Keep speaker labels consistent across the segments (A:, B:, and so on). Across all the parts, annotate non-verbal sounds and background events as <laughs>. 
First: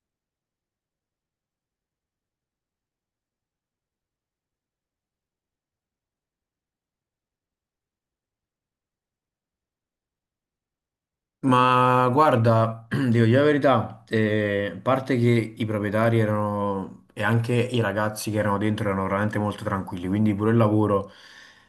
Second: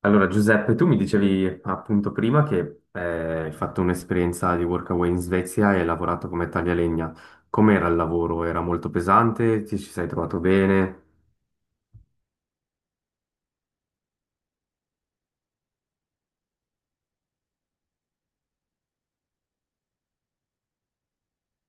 A: Allora, Giuseppe, tu mi dicevi appunto prima che hai fatto un'esperienza di workaway in Svezia e hai lavorato come taglialegna. Com'era il lavoro? Era molto pesante? Ti ci sei trovato bene?
B: Ma guarda, <clears throat> devo dire la verità, a parte che i proprietari erano e anche i ragazzi che erano dentro erano veramente molto tranquilli, quindi pure il lavoro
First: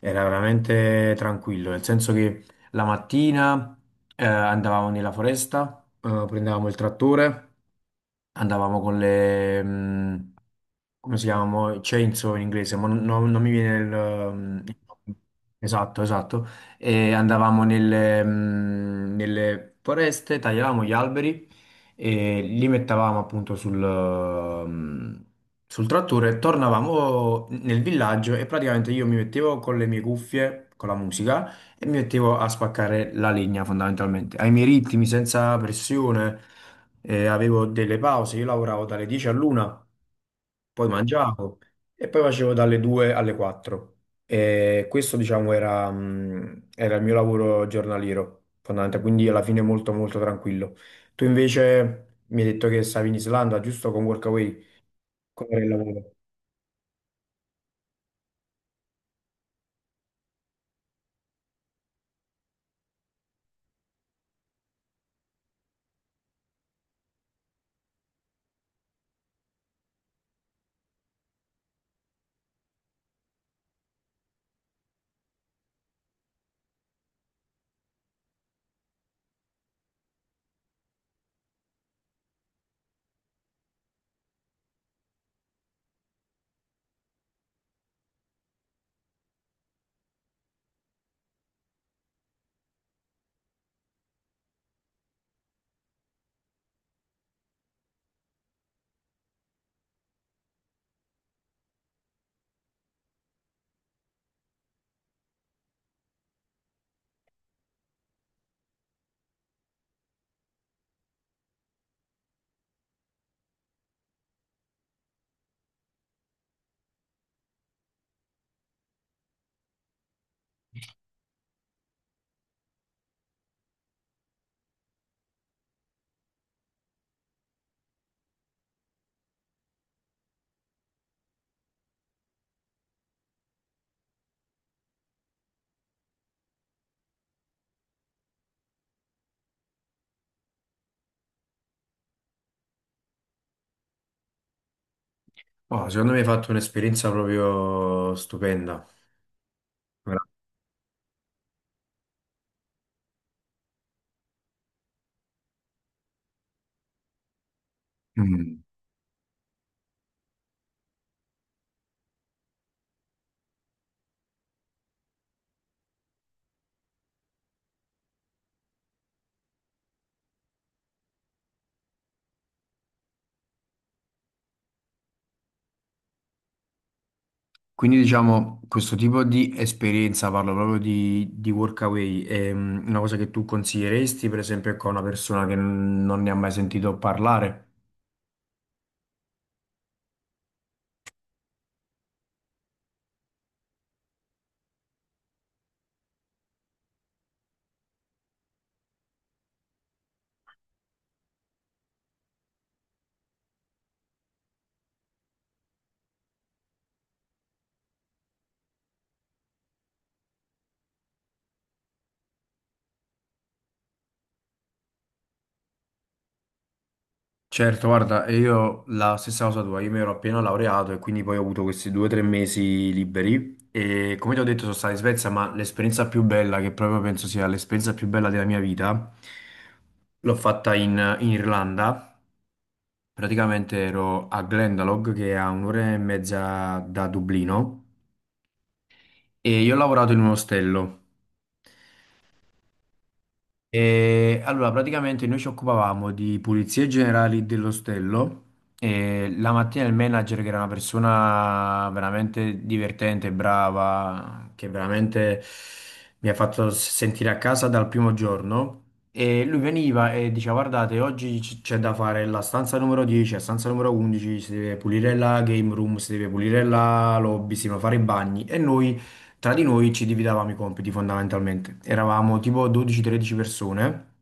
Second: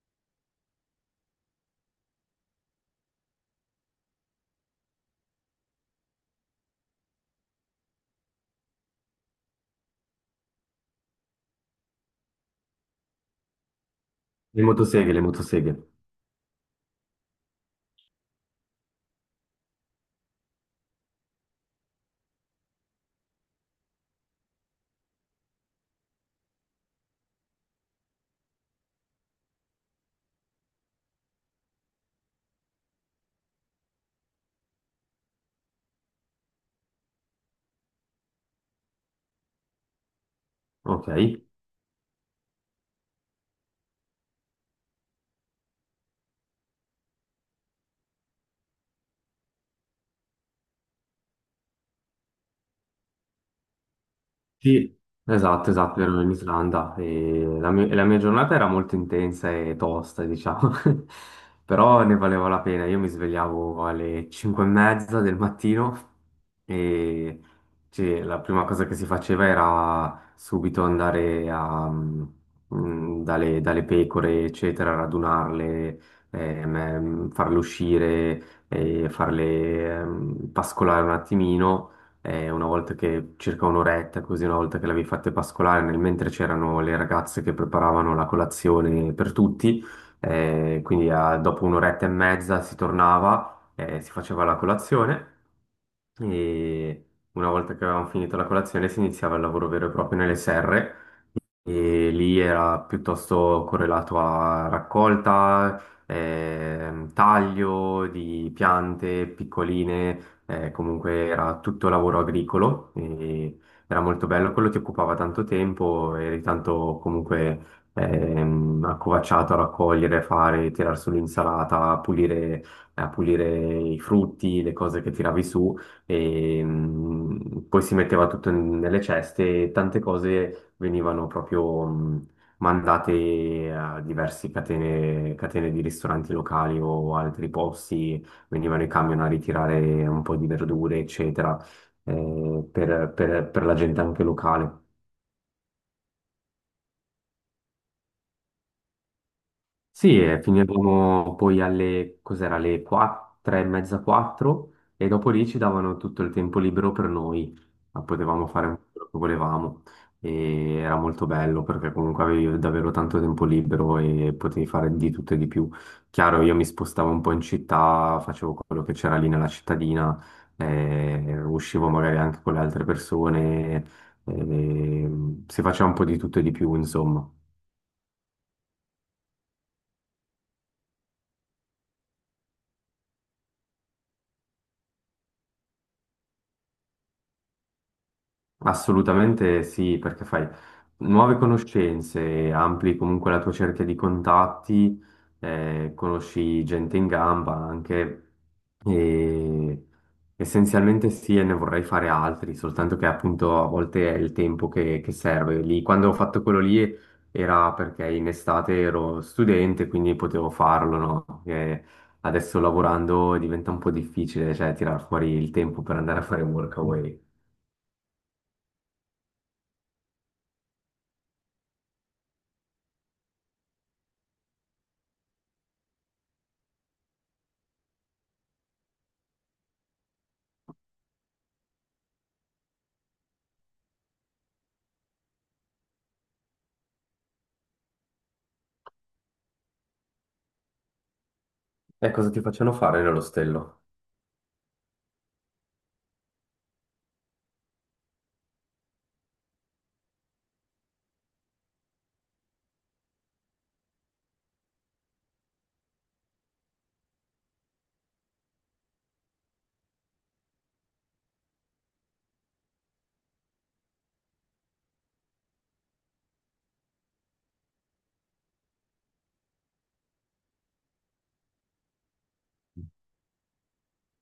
B: era veramente tranquillo, nel senso che la mattina andavamo nella foresta, prendevamo il trattore, andavamo con le, come si chiamano? Chainsaw in inglese, ma non mi viene il...
A: Le motoseghe,
B: mh,
A: le motoseghe.
B: Esatto, esatto. E andavamo nelle, nelle foreste, tagliavamo gli alberi e li mettavamo appunto sul, sul trattore, tornavamo nel villaggio e praticamente io mi mettevo con le mie cuffie, con la musica. Il mio obiettivo è spaccare la legna fondamentalmente, ai miei ritmi, senza pressione. Avevo delle pause, io lavoravo dalle 10 all'una, poi
A: Ok.
B: mangiavo e poi facevo dalle 2 alle 4. E questo diciamo era il mio lavoro giornaliero, fondamentalmente, quindi alla fine molto molto tranquillo. Tu invece mi hai detto che stavi in Islanda, giusto con Workaway,
A: Sì,
B: come era il
A: esatto, esatto,
B: lavoro?
A: ero in Islanda e la mia giornata era molto intensa e tosta, diciamo. <laughs> Però ne valeva la pena. Io mi svegliavo alle 5 e mezza del mattino, e cioè, la prima cosa che si faceva era subito andare dalle pecore, eccetera, radunarle, farle uscire, e farle pascolare un attimino, una volta che circa un'oretta, così una volta che l'avevi fatte pascolare, nel mentre c'erano le ragazze che preparavano la colazione per tutti, quindi dopo un'oretta e mezza si tornava, si faceva la colazione e una volta che avevamo finito la colazione si iniziava il lavoro vero e proprio nelle serre. E lì era piuttosto correlato a raccolta, taglio di piante piccoline, comunque era tutto lavoro agricolo e era molto bello, quello ti occupava tanto tempo, eri tanto comunque accovacciato a raccogliere, fare, tirar su l'insalata, a pulire i frutti, le cose che tiravi su. E poi si metteva tutto nelle ceste e tante cose venivano proprio mandate a diverse catene, catene di ristoranti locali o altri posti, venivano i camion a ritirare un po' di verdure, eccetera, per la gente anche locale.
B: Oh, secondo me hai fatto un'esperienza proprio stupenda.
A: Sì,
B: Ora-
A: e finivamo poi alle, cos'era, alle 4, 3:30, 4, e dopo lì ci davano tutto il tempo libero per noi, ma potevamo
B: Mm.
A: fare un po' quello che volevamo e era molto bello perché comunque avevi davvero tanto tempo libero e potevi fare di tutto e di più. Chiaro, io mi spostavo un po' in città, facevo quello che c'era lì nella cittadina, uscivo magari anche con le altre persone, eh, si faceva un po' di tutto e di più, insomma.
B: Quindi diciamo questo tipo di esperienza, parlo proprio di workaway, è una cosa che tu consiglieresti per esempio, ecco, a una persona che n- non ne ha mai sentito parlare?
A: Assolutamente sì, perché fai nuove conoscenze, ampli comunque la tua cerchia di contatti, conosci gente in gamba anche e essenzialmente sì, e ne vorrei fare altri, soltanto che appunto a volte è il tempo che serve. Lì, quando ho fatto quello lì era perché in estate ero studente, quindi potevo farlo, no? E adesso lavorando diventa un po' difficile, cioè tirar fuori il tempo per andare a fare workaway.
B: Certo, guarda, e io la stessa cosa tua, io mi ero appena laureato e quindi poi ho avuto questi due o tre mesi liberi e come ti ho detto sono stato in Svezia, ma l'esperienza più bella, che proprio penso sia l'esperienza più bella della mia vita, l'ho fatta in Irlanda, praticamente ero a Glendalough che è a un'ora e mezza da Dublino. E io ho lavorato in un ostello.
A: E cosa ti facevano fare nell'ostello?
B: E allora, praticamente noi ci occupavamo di pulizie generali dell'ostello. E la mattina il manager, che era una persona veramente divertente, brava, che veramente mi ha fatto sentire a casa dal primo giorno. E lui veniva e diceva: Guardate, oggi c'è da fare la stanza numero 10, la stanza numero 11, si deve pulire la game room, si deve pulire la lobby, si devono fare i bagni. E noi, tra di noi ci dividevamo i compiti fondamentalmente. Eravamo tipo 12-13 persone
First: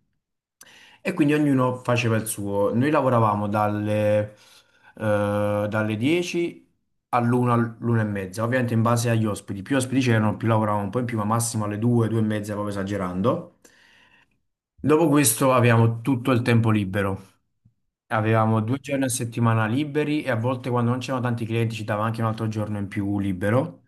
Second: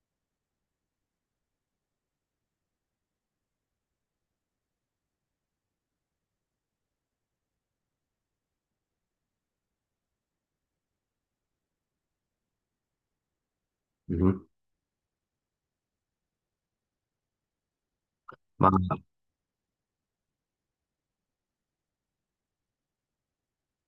B: e quindi ognuno faceva il suo. Noi lavoravamo dalle 10 all'una, all'una e mezza, ovviamente in base agli ospiti. Più ospiti c'erano, più lavoravamo un po' in più, ma massimo alle 2, 2 e mezza, proprio esagerando.
A: Mhm.
B: Dopo questo avevamo tutto il tempo libero. Avevamo
A: Ma,
B: due giorni a settimana liberi e a volte quando non c'erano tanti clienti ci dava anche un altro giorno in più libero.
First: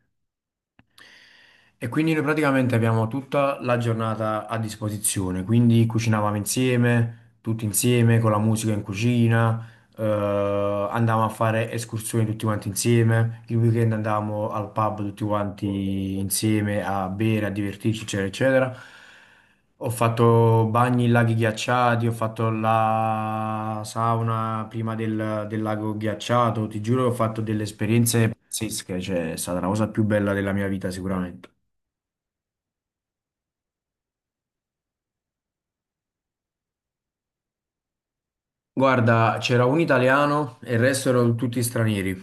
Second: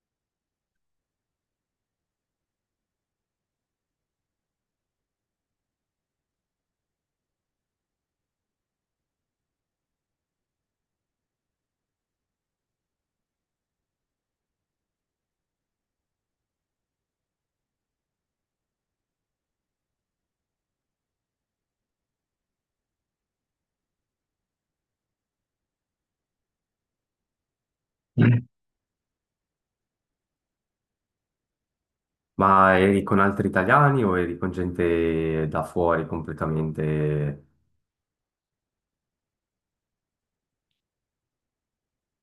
B: E quindi noi praticamente abbiamo tutta la giornata a disposizione, quindi cucinavamo insieme, tutti insieme, con la musica in cucina. Andavamo a fare escursioni tutti quanti insieme, il weekend andavamo al pub tutti quanti insieme a bere, a divertirci, eccetera, eccetera. Ho fatto bagni in laghi ghiacciati, ho fatto la sauna prima del lago ghiacciato, ti giuro che ho fatto delle esperienze
A: <clears throat>
B: pazzesche, cioè è stata la cosa più bella della mia vita sicuramente.
A: ma eri con altri italiani o eri con gente da fuori completamente?
B: Guarda, c'era un italiano e il resto erano tutti stranieri.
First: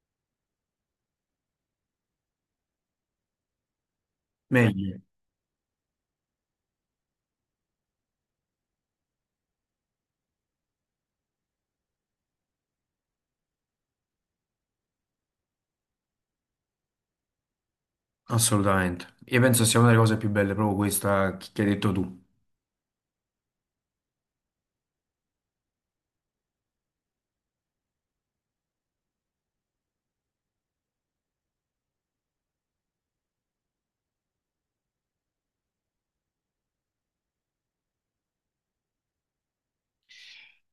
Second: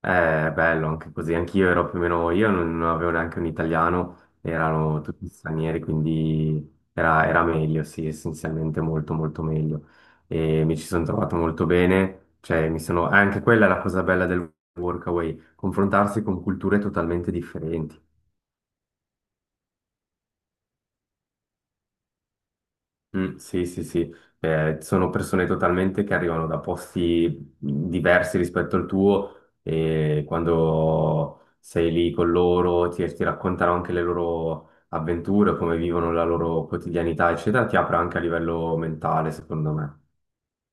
A: È bello anche così. Anch'io ero più o meno, io non, avevo neanche un italiano,
B: Meglio.
A: erano tutti stranieri, quindi era meglio, sì, essenzialmente molto molto meglio. E mi ci sono trovato molto bene, cioè mi sono, anche quella è la cosa bella del workaway, confrontarsi con culture totalmente differenti.
B: Assolutamente. Io penso sia una delle cose più belle, proprio questa che hai detto tu.
A: Mm, sì, sì, sì. Sono persone totalmente che arrivano da posti diversi rispetto al tuo e quando sei lì con loro ti raccontano anche le loro avventure, come vivono la loro quotidianità, eccetera, ti apre anche a livello mentale, secondo me.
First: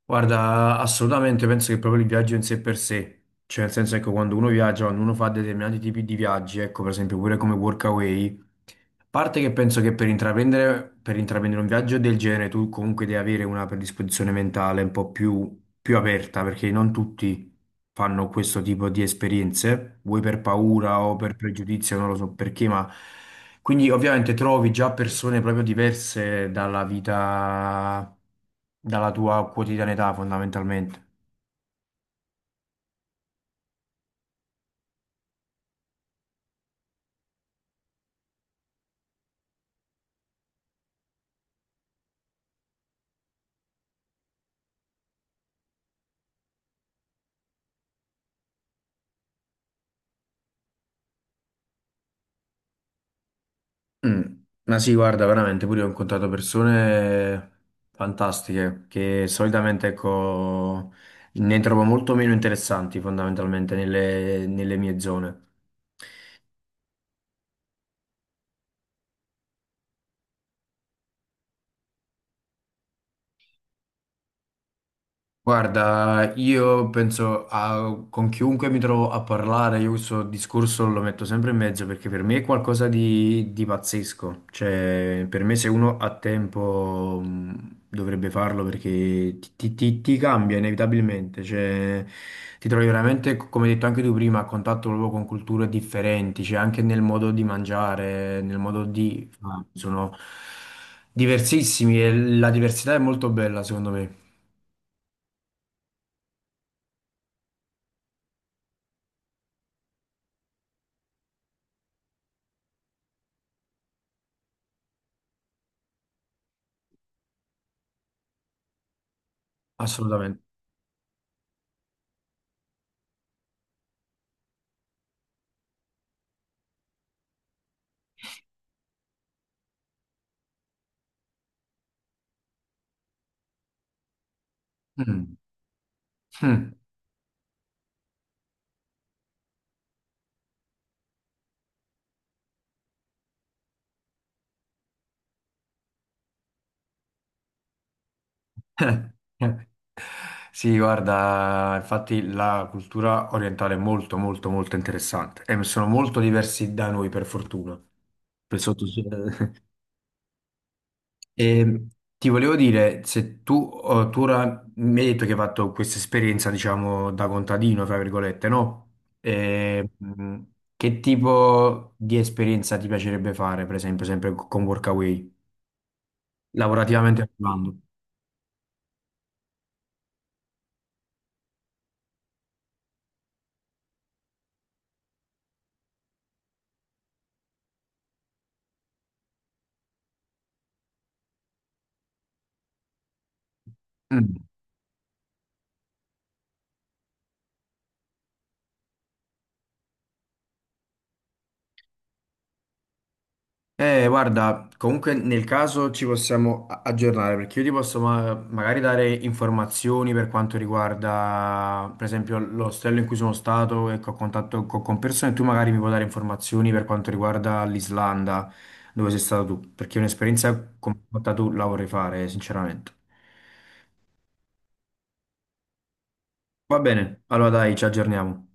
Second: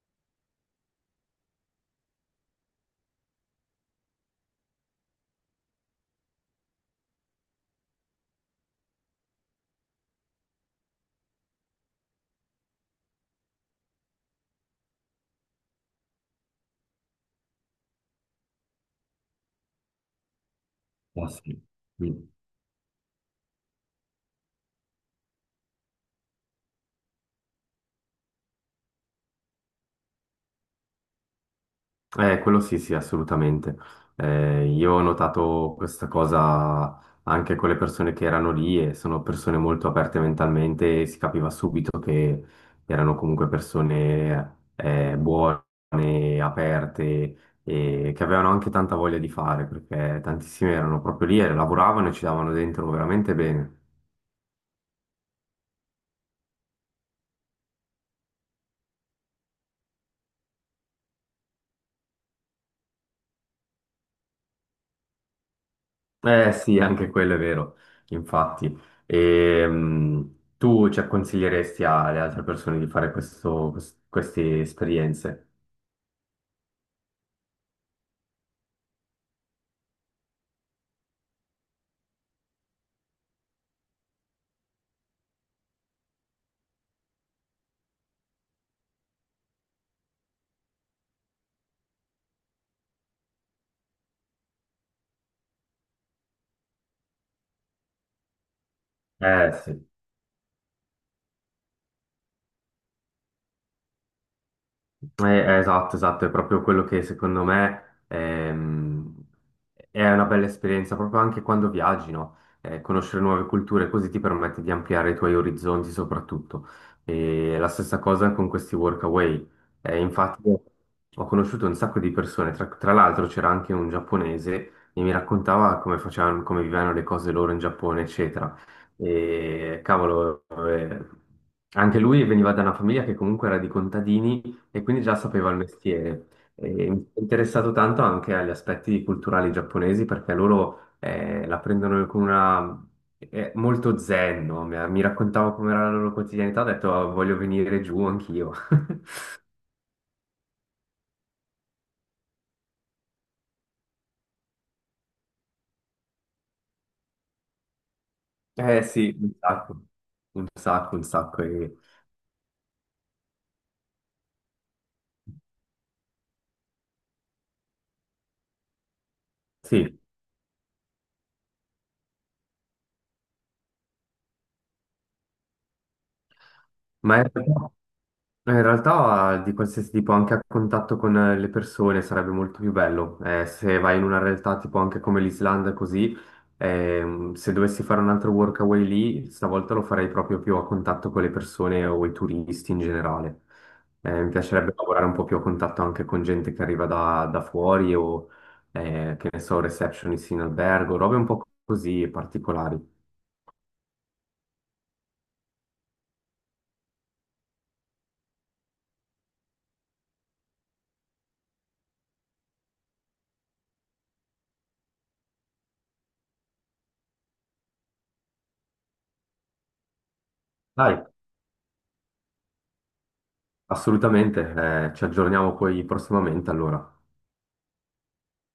B: Guarda, assolutamente penso che proprio il viaggio in sé per sé, cioè nel senso ecco quando uno viaggia, quando uno fa determinati tipi di viaggi, ecco per esempio pure come workaway, a parte che penso che per intraprendere un viaggio del genere tu comunque devi avere una predisposizione mentale un po' più aperta perché non tutti fanno questo tipo di esperienze, vuoi per paura o
A: Ah,
B: per
A: sì.
B: pregiudizio, non
A: Mm.
B: lo so perché, ma quindi ovviamente trovi già persone proprio diverse dalla vita dalla tua quotidianità fondamentalmente.
A: Quello sì, sì, assolutamente. Io ho notato questa cosa anche con le persone che erano lì e sono persone molto aperte mentalmente e si capiva subito che erano comunque persone buone, aperte e che avevano anche tanta voglia di fare perché tantissimi erano proprio lì e lavoravano e ci davano dentro veramente bene.
B: Mm. Ma sì, guarda, veramente, pure io ho incontrato persone fantastiche che solitamente, ecco, ne trovo molto meno interessanti fondamentalmente nelle mie zone.
A: Eh sì, anche quello è vero, infatti. Tu, cioè, consiglieresti alle altre persone di fare questo, queste esperienze?
B: Guarda, io penso a, con chiunque mi trovo a parlare, io questo discorso lo metto sempre in mezzo perché per me è qualcosa di pazzesco. Cioè, per me se uno ha tempo dovrebbe farlo perché ti cambia inevitabilmente. Cioè, ti trovi veramente, come hai detto anche tu prima, a contatto proprio con culture differenti, cioè anche nel modo di mangiare, nel modo di...
A: Eh
B: fare.
A: sì.
B: Sono diversissimi e la diversità è molto bella, secondo me.
A: Esatto, esatto, è proprio quello che secondo me è una bella esperienza, proprio anche quando viaggi, no? Conoscere nuove culture così ti permette di ampliare i tuoi orizzonti soprattutto. E la stessa cosa con questi workaway. Infatti
B: Assolutamente.
A: ho conosciuto un sacco di persone, tra l'altro c'era anche un giapponese e mi raccontava come facevano, come vivevano le cose loro in Giappone, eccetera. E cavolo, anche lui veniva da una famiglia che comunque era di contadini e quindi già
B: Mm.
A: sapeva il mestiere. E
B: Mm.
A: mi sono interessato tanto anche agli aspetti culturali giapponesi perché loro la prendono con una... È molto zen, no? Mi raccontavo com'era la loro quotidianità, ho detto "Ah, voglio venire giù anch'io." <laughs>
B: <laughs> Sì, guarda, infatti la cultura orientale è molto, molto, molto interessante e sono molto diversi da noi, per fortuna. Per
A: Eh
B: sotto-
A: sì, un
B: <laughs>
A: sacco, un sacco, un sacco.
B: E ti volevo dire, se tu, oh, tu ora mi hai detto che hai fatto questa esperienza, diciamo, da contadino, tra virgolette, no? E,
A: Sì,
B: che tipo di esperienza ti piacerebbe fare, per esempio, sempre con Workaway,
A: ma
B: lavorativamente
A: è...
B: parlando?
A: In realtà di qualsiasi tipo, anche a contatto con le persone sarebbe molto più bello. Se vai in una realtà tipo anche come l'Islanda, così, se dovessi fare un altro workaway lì, stavolta lo farei proprio più a contatto con le persone o i turisti in generale. Mi
B: Mm.
A: piacerebbe lavorare un po' più a contatto anche con gente che arriva da fuori o, che ne so, receptionist in albergo, robe un po' così particolari.
B: Guarda, comunque nel caso ci possiamo aggiornare perché io ti posso magari dare informazioni per quanto riguarda, per esempio, l'ostello in cui sono stato e che ho contatto con persone, tu magari mi puoi dare informazioni per quanto riguarda l'Islanda, dove sei stato tu, perché un'esperienza come
A: Dai,
B: quella tu la vorrei fare, sinceramente.
A: assolutamente, ci aggiorniamo poi prossimamente
B: Va
A: allora.
B: bene, allora dai, ci aggiorniamo.